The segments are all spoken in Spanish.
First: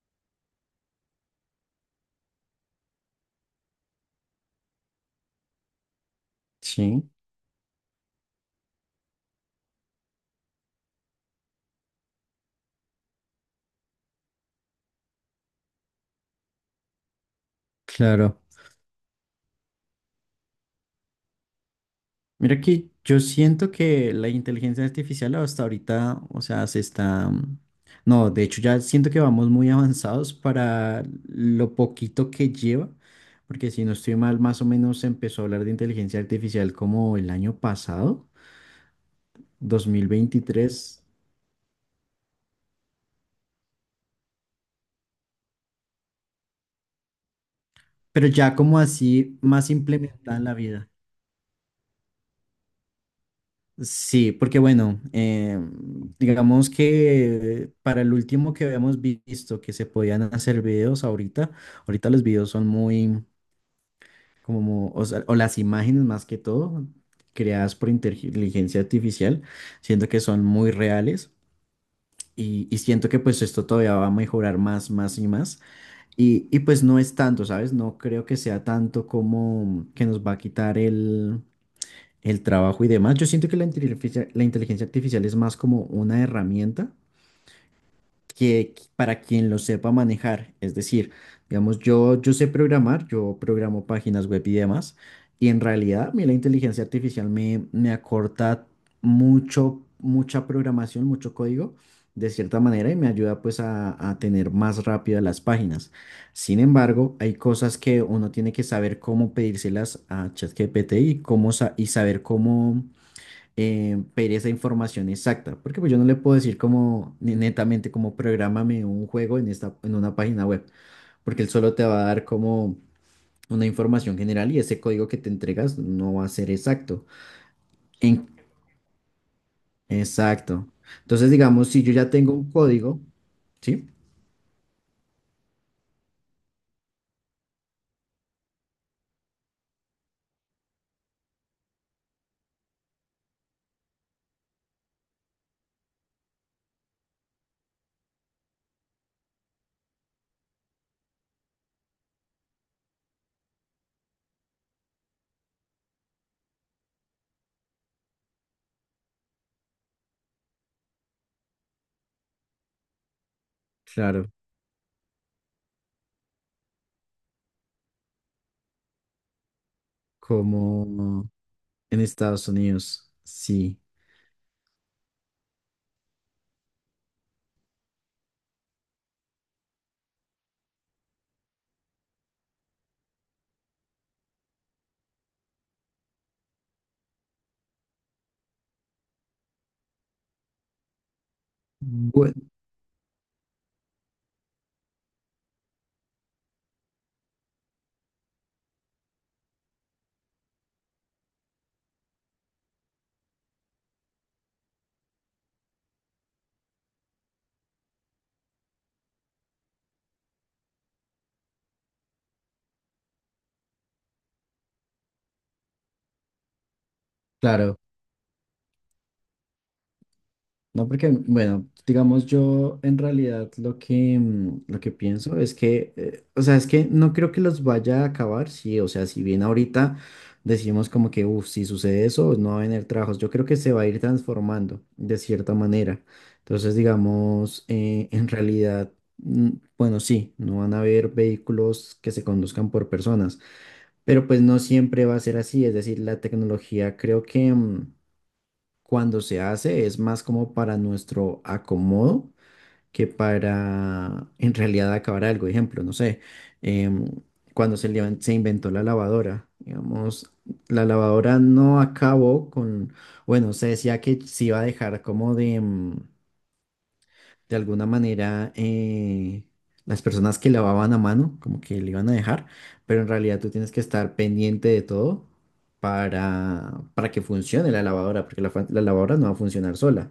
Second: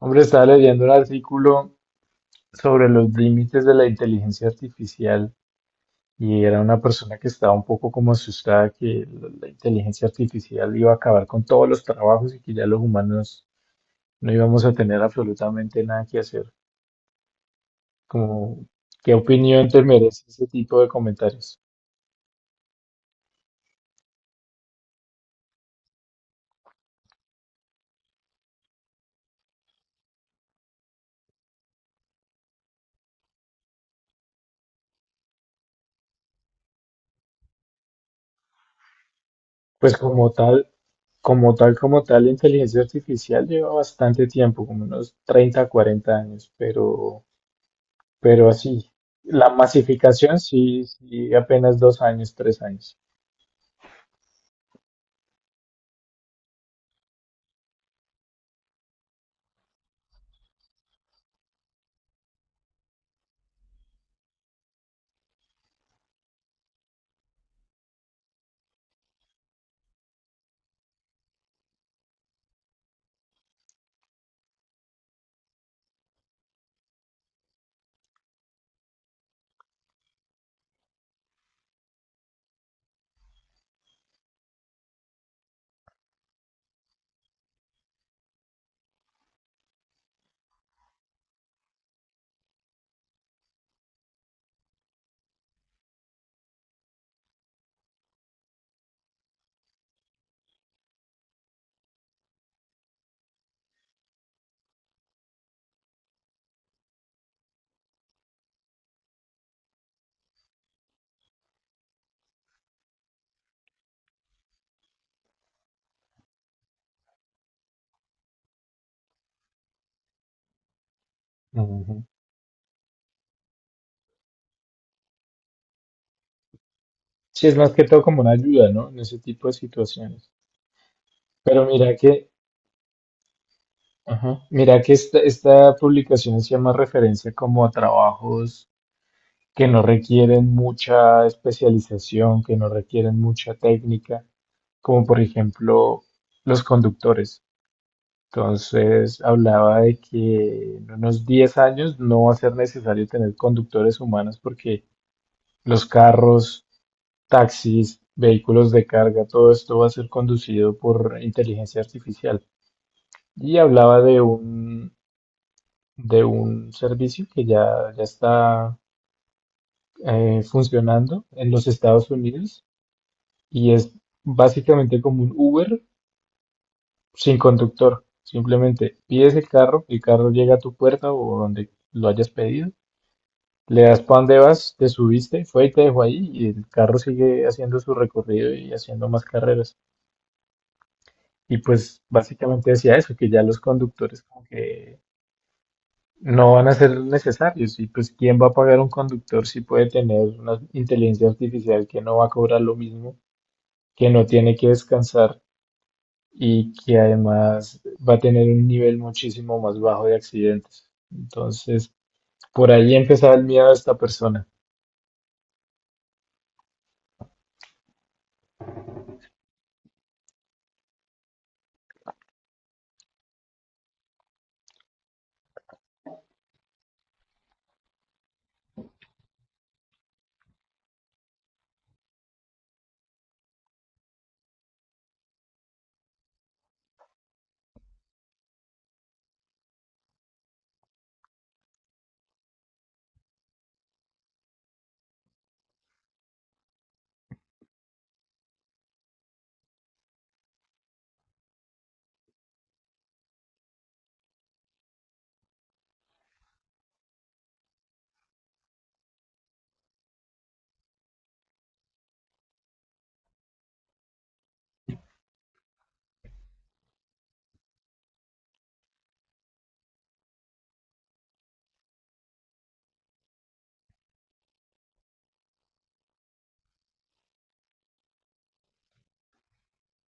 Hombre, estaba leyendo un artículo sobre los límites de la inteligencia artificial y era una Sí, persona que estaba un poco como asustada que la inteligencia artificial iba a acabar con todos los trabajos y que ya los humanos no íbamos a tener absolutamente nada que hacer. claro. Como, ¿qué opinión te merece ese tipo de comentarios? Mira que yo siento que la inteligencia artificial hasta ahorita, o sea, se está... No, de hecho ya siento que vamos muy avanzados para lo poquito que lleva, porque si no estoy mal, más o menos se empezó a hablar de inteligencia artificial como el año pasado, dos Pues mil como tal, veintitrés, como tal, como tal, la inteligencia artificial lleva bastante tiempo, como unos 30, 40 años, pero... pero Pero ya como así así la más implementada masificación en la sí, vida. sí, apenas 2 años, 3 años. Sí, porque bueno, digamos que para el último que habíamos visto que se podían hacer videos ahorita, ahorita los videos son muy como, o sea, o las imágenes más que todo, creadas por inteligencia artificial, siento que son muy reales y siento que pues esto todavía va a mejorar más, más y más. Y pues no es tanto, ¿sabes? No creo que sea tanto como que nos va a quitar el trabajo y demás. Yo siento que la inteligencia artificial es más como una herramienta que para quien lo sepa manejar. Es decir, digamos, yo sé programar, yo programo páginas web y demás, y en realidad a mí la inteligencia artificial me acorta mucho, mucha programación, mucho código de cierta manera y me ayuda pues a tener más rápido las páginas. Sin embargo, hay cosas que uno tiene que saber cómo pedírselas a ChatGPT y cómo y saber cómo pedir esa información exacta, porque pues yo no le puedo decir como netamente como prográmame un juego en esta, en una página web, porque él solo te va Ujú. a dar como una información general y ese código que te entregas no va a ser exacto. Sí, es más que todo como En- una ayuda, ¿no? En ese tipo de situaciones. exacto. Entonces, Pero digamos, si yo mira ya que, tengo un código, ¿sí? ajá, mira que esta publicación hacía más referencia como a trabajos que no requieren mucha especialización, que no requieren mucha técnica, como por ejemplo los conductores. Entonces hablaba de que en unos 10 años no va a ser necesario tener conductores humanos porque los carros, taxis, vehículos de carga, todo esto va a ser conducido por inteligencia artificial. Y hablaba de Claro, un, de un servicio que ya está funcionando como en los en Estados Estados Unidos Unidos, y sí. es básicamente como un Uber sin conductor. Simplemente pides el carro llega a tu puerta o donde lo hayas pedido, le das para dónde vas, te subiste, fue y te dejó ahí y el carro sigue haciendo su recorrido y haciendo más carreras. Y pues Bueno, básicamente decía eso, que ya los conductores como que no van a ser necesarios. Y pues, ¿quién va a pagar un conductor si puede tener una inteligencia artificial que no va a cobrar lo mismo, que no tiene que descansar y que además va a tener un nivel muchísimo más bajo de accidentes? Entonces, por ahí empezaba el miedo de esta persona. claro. No, porque, bueno, digamos, yo en realidad lo que, lo que pienso es que, o sea, es que no creo que los vaya a acabar, sí, o sea, si bien ahorita decimos como que, uff, si sucede eso, no va a venir trabajos, yo creo que se va a ir transformando de cierta manera. Entonces, digamos, en realidad, mm, bueno, sí, no van a haber vehículos que se conduzcan por personas, pero pues no siempre va a ser así, es decir, la tecnología creo que... cuando se hace es más como para nuestro acomodo que para en realidad acabar algo. Ejemplo, no sé, em, cuando se inventó la lavadora, digamos, la lavadora no acabó con, bueno, se decía que se iba a dejar como de... de alguna manera las personas que lavaban a mano, como que le iban a dejar, pero en realidad tú tienes que estar pendiente de todo para que funcione la lavadora, porque la lavadora no va a funcionar sola.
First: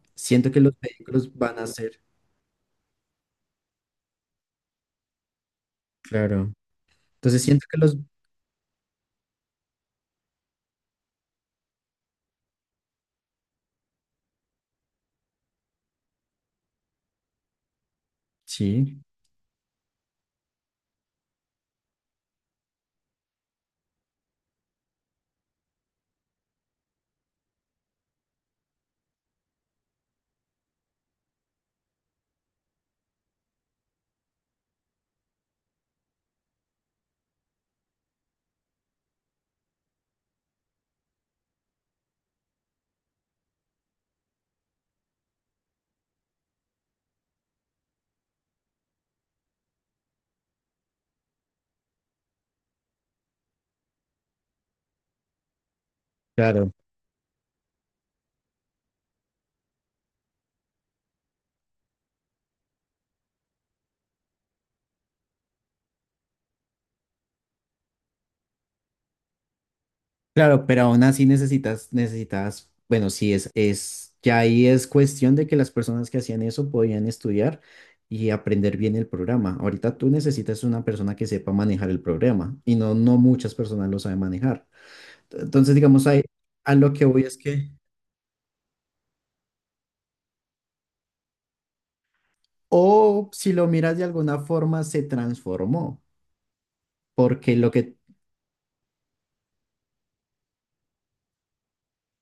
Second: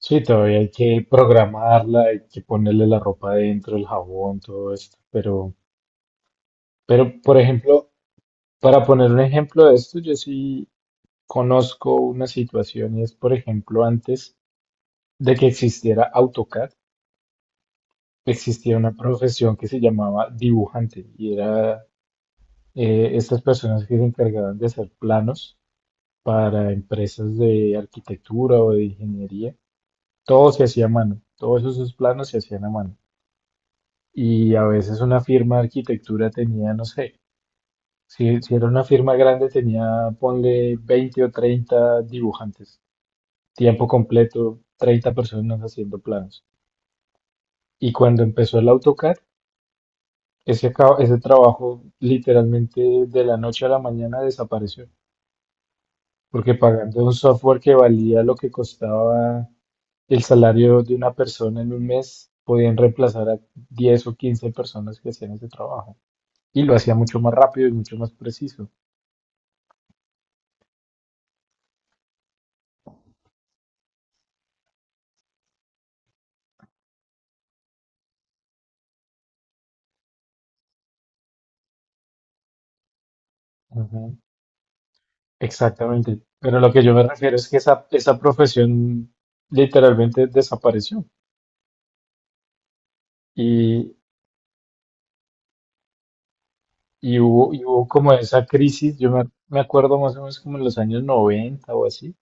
Sí, Siento todavía que hay los que vehículos van a programarla, ser, hay que ponerle la ropa adentro, el jabón, todo esto. Pero, claro. pero, por Entonces siento que ejemplo, los, para poner un ejemplo de esto, yo sí conozco una situación y es, por ejemplo, antes de que existiera AutoCAD, existía una sí, profesión que se llamaba dibujante y era estas personas que se encargaban de hacer planos para empresas de arquitectura o de ingeniería. Todo se hacía a mano, todos esos planos se hacían a mano. Y a veces una firma de arquitectura tenía, no sé, si era una firma grande tenía, ponle 20 o 30 dibujantes, tiempo completo, 30 personas haciendo planos. Y cuando empezó el AutoCAD, ese trabajo literalmente de la noche a la mañana desapareció, porque claro. pagando un software que valía lo que costaba el salario de una persona en un mes, podían reemplazar a 10 o 15 personas que hacían ese trabajo. Y lo hacía mucho más rápido y mucho más preciso. Claro, pero aún así necesitas, necesitas, bueno, sí, es, ya ahí es cuestión de que las personas que hacían eso podían estudiar y aprender bien el programa. Ahorita tú necesitas una persona que sepa manejar el programa y no, no muchas personas lo Ujú. saben manejar. Entonces, digamos, Exactamente. ahí, Pero lo a que lo yo me que voy refiero es es que que, esa profesión literalmente desapareció. o si lo miras de alguna forma, se transformó, Y hubo, porque y lo hubo que, como esa crisis, me acuerdo más o menos como en los años 90 o así,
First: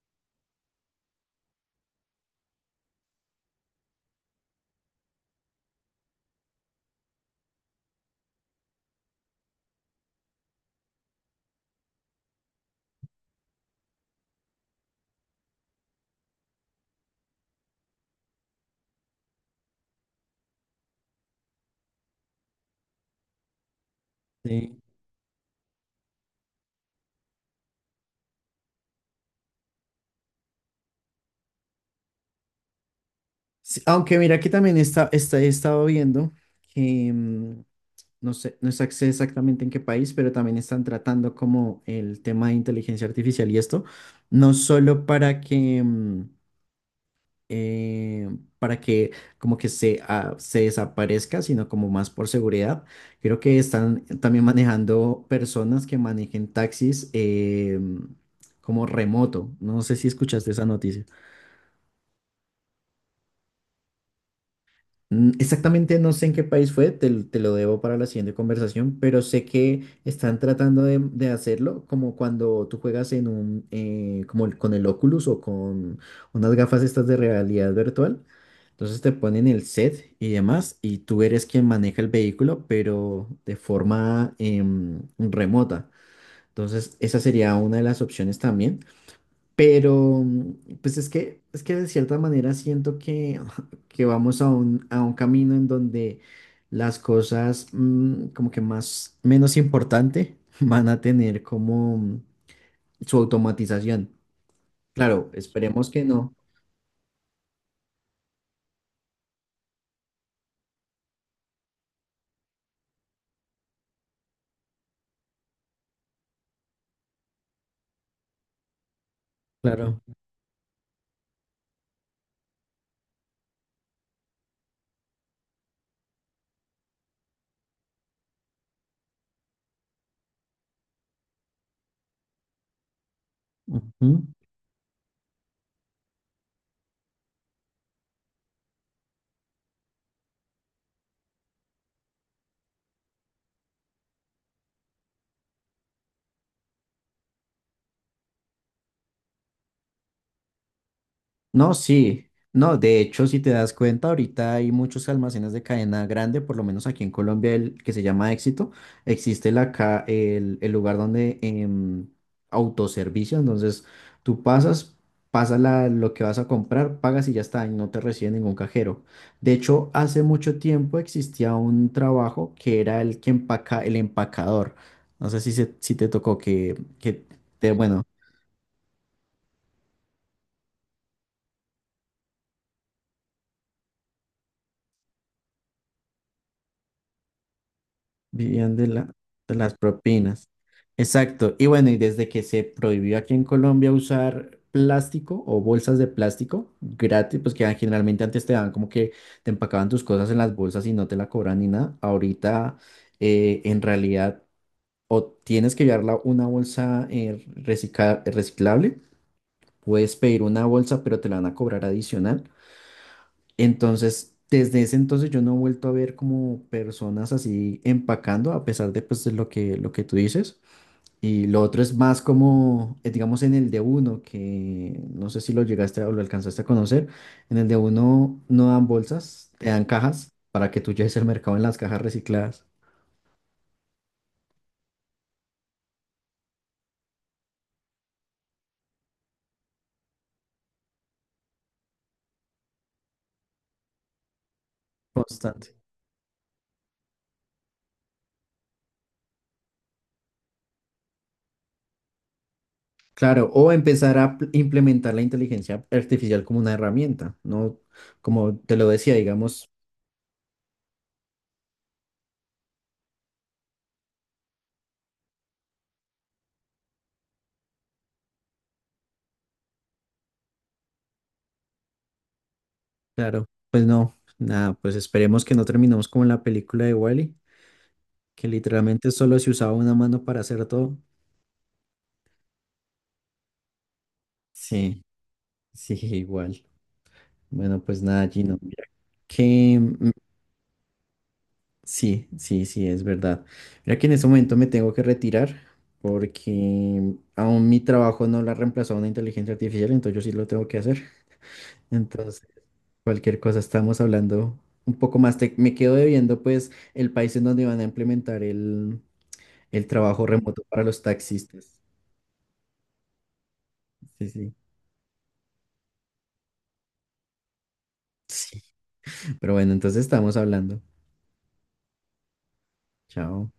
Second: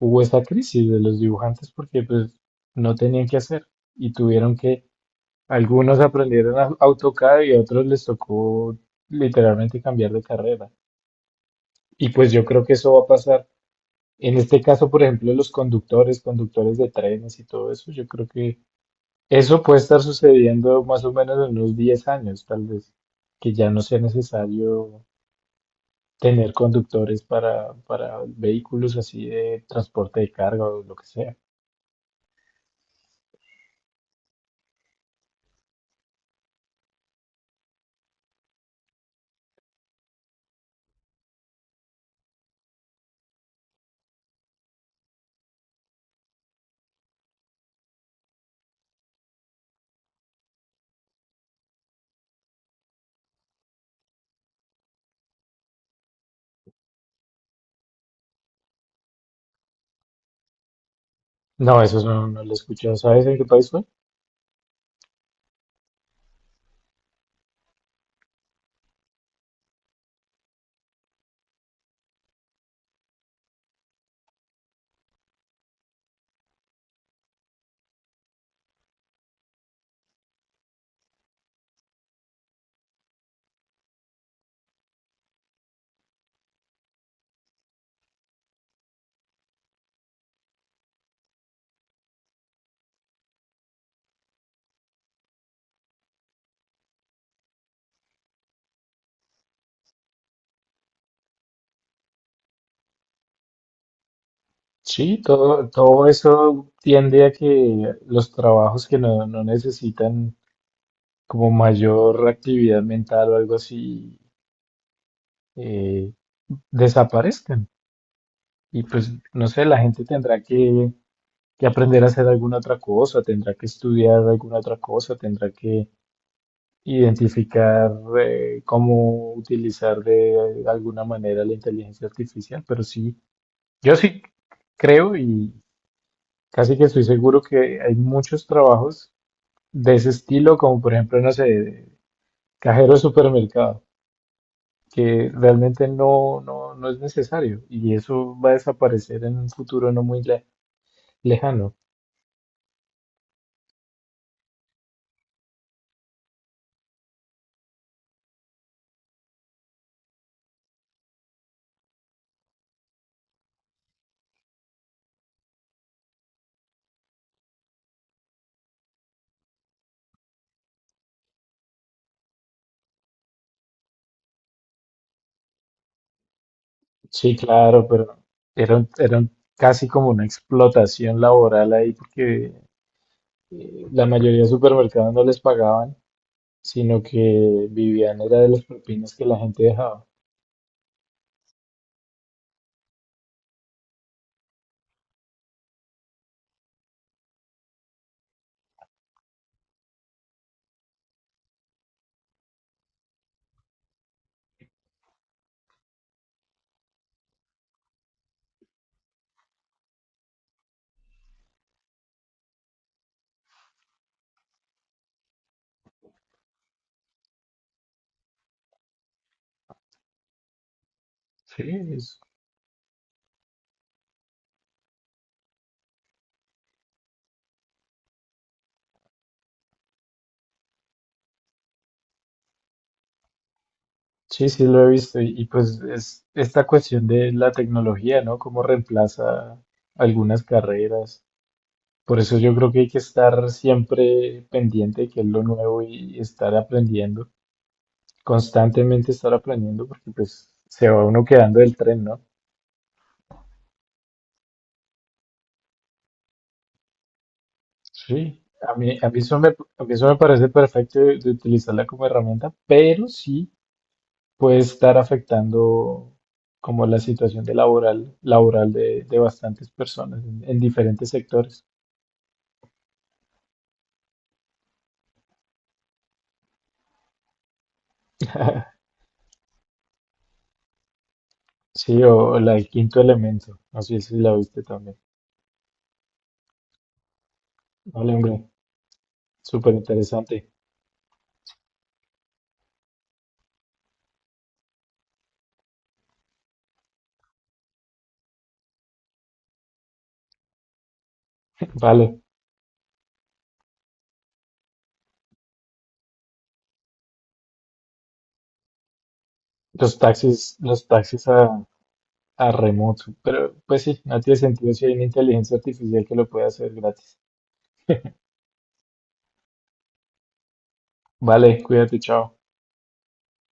hubo esa crisis de los dibujantes porque pues no tenían qué hacer y tuvieron que, algunos aprendieron a AutoCAD y a otros les tocó literalmente cambiar de carrera. Y pues yo creo que eso va a pasar. En este caso, por ejemplo, los conductores, conductores de trenes y todo eso, yo creo que eso puede estar sucediendo más o menos en unos 10 años, tal vez, que ya no sea sí. necesario tener conductores para, vehículos así de transporte de carga o lo que sea. Sí, aunque mira que también está, está, he estado viendo que... no sé, no sé exactamente en qué país, pero también están tratando como el tema de inteligencia artificial y esto, no solo para que, eh, para que como que ah, se desaparezca, sino como más por seguridad. Creo que están también manejando personas que manejen taxis como remoto. No sé si escuchaste esa noticia. No, eso no, no lo he escuchado. ¿Sabes en qué país fue? Exactamente no sé en qué país fue, te lo debo para la siguiente conversación, pero sé que están tratando de hacerlo como cuando tú juegas en un, como con el Oculus o con unas gafas estas de realidad virtual. Entonces te ponen el set y demás y tú eres quien maneja el vehículo, pero de forma remota. Entonces esa sería una de las opciones también. Pero, mm, pues es que de cierta manera siento que, que vamos a un camino en donde las cosas como que más, menos importante van a tener como su automatización. Sí, Claro, todo, esperemos que todo no. eso tiende a que los trabajos que no necesitan como mayor actividad mental o algo así eh, desaparezcan. Y pues, no sé, la Claro. gente tendrá que aprender a hacer alguna otra cosa, tendrá que estudiar alguna otra cosa, tendrá que identificar cómo utilizar de alguna manera la inteligencia artificial, pero sí, yo Ujú. sí creo y casi que estoy seguro que hay muchos trabajos de ese estilo, como por ejemplo, no sé, cajero de supermercado, que realmente no es necesario y eso va a desaparecer en un futuro no muy No, lejano. sí, no, de hecho, si te das cuenta, ahorita hay muchos almacenes de cadena grande, por lo menos aquí en Colombia, el que se llama Éxito, existe el lugar donde autoservicio, entonces tú pasas, pasas lo que vas a comprar, pagas y ya está, y no te recibe ningún cajero. De hecho, hace mucho tiempo existía un trabajo que era el que empaca, el empacador. No sé si, si te tocó que Sí, te, claro, bueno, pero era casi como una explotación laboral ahí porque la mayoría de supermercados no les pagaban, sino que vivían era de las vivían de propinas que la de gente las dejaba. propinas. Exacto. Y bueno, y desde que se prohibió aquí en Colombia usar plástico o bolsas de plástico gratis, pues que ah, generalmente antes te daban como que te empacaban tus cosas en las bolsas y no te la cobran ni nada. Ahorita en realidad o tienes que llevarla una bolsa reciclable, puedes pedir una bolsa, pero te la van a cobrar adicional. Entonces, desde ese entonces yo no he vuelto a ver como personas así empacando, a pesar de pues de lo que tú dices. Y lo Sí, otro es es- más como, digamos, en el de uno, que no sé si lo llegaste o lo alcanzaste a conocer. En el de uno no dan bolsas, te dan cajas para que tú lleves el mercado en las cajas recicladas. sí, sí lo he visto y, pues es esta cuestión de la tecnología, ¿no? Cómo reemplaza algunas carreras. Por eso yo creo que hay que estar siempre pendiente de qué es lo Constante. nuevo y estar aprendiendo, constantemente estar aprendiendo porque pues se va uno quedando del tren, ¿no? Claro, o empezar a implementar la inteligencia artificial como una herramienta, ¿no? Sí. Como A te lo mí, a decía, mí eso me, digamos. a mí eso me parece perfecto de utilizarla como herramienta, pero sí puede estar afectando como la situación de laboral de bastantes personas en diferentes sectores. Claro, pues no, nada, pues esperemos que no terminemos como en la película de Wally, que literalmente solo se usaba una mano para hacer todo. Sí, o la del quinto elemento, no sé si la viste también. Sí, sí, igual. Bueno, pues Vale, nada, hombre, Gino, mira súper que interesante. sí, sí, sí, es verdad. Mira que en este momento me tengo que retirar porque aún mi trabajo no lo ha reemplazado una inteligencia artificial, entonces yo sí lo tengo que hacer. Vale, Entonces, cualquier cosa estamos hablando un poco más. Me quedo debiendo pues el país en donde van a implementar el los trabajo taxis, remoto para los los taxis a, taxistas. a remoto, pero pues sí, no Sí, tiene sí. sentido si hay una inteligencia artificial que lo puede hacer gratis. Sí. Pero bueno, entonces estamos hablando. Vale, cuídate, chao. Chao.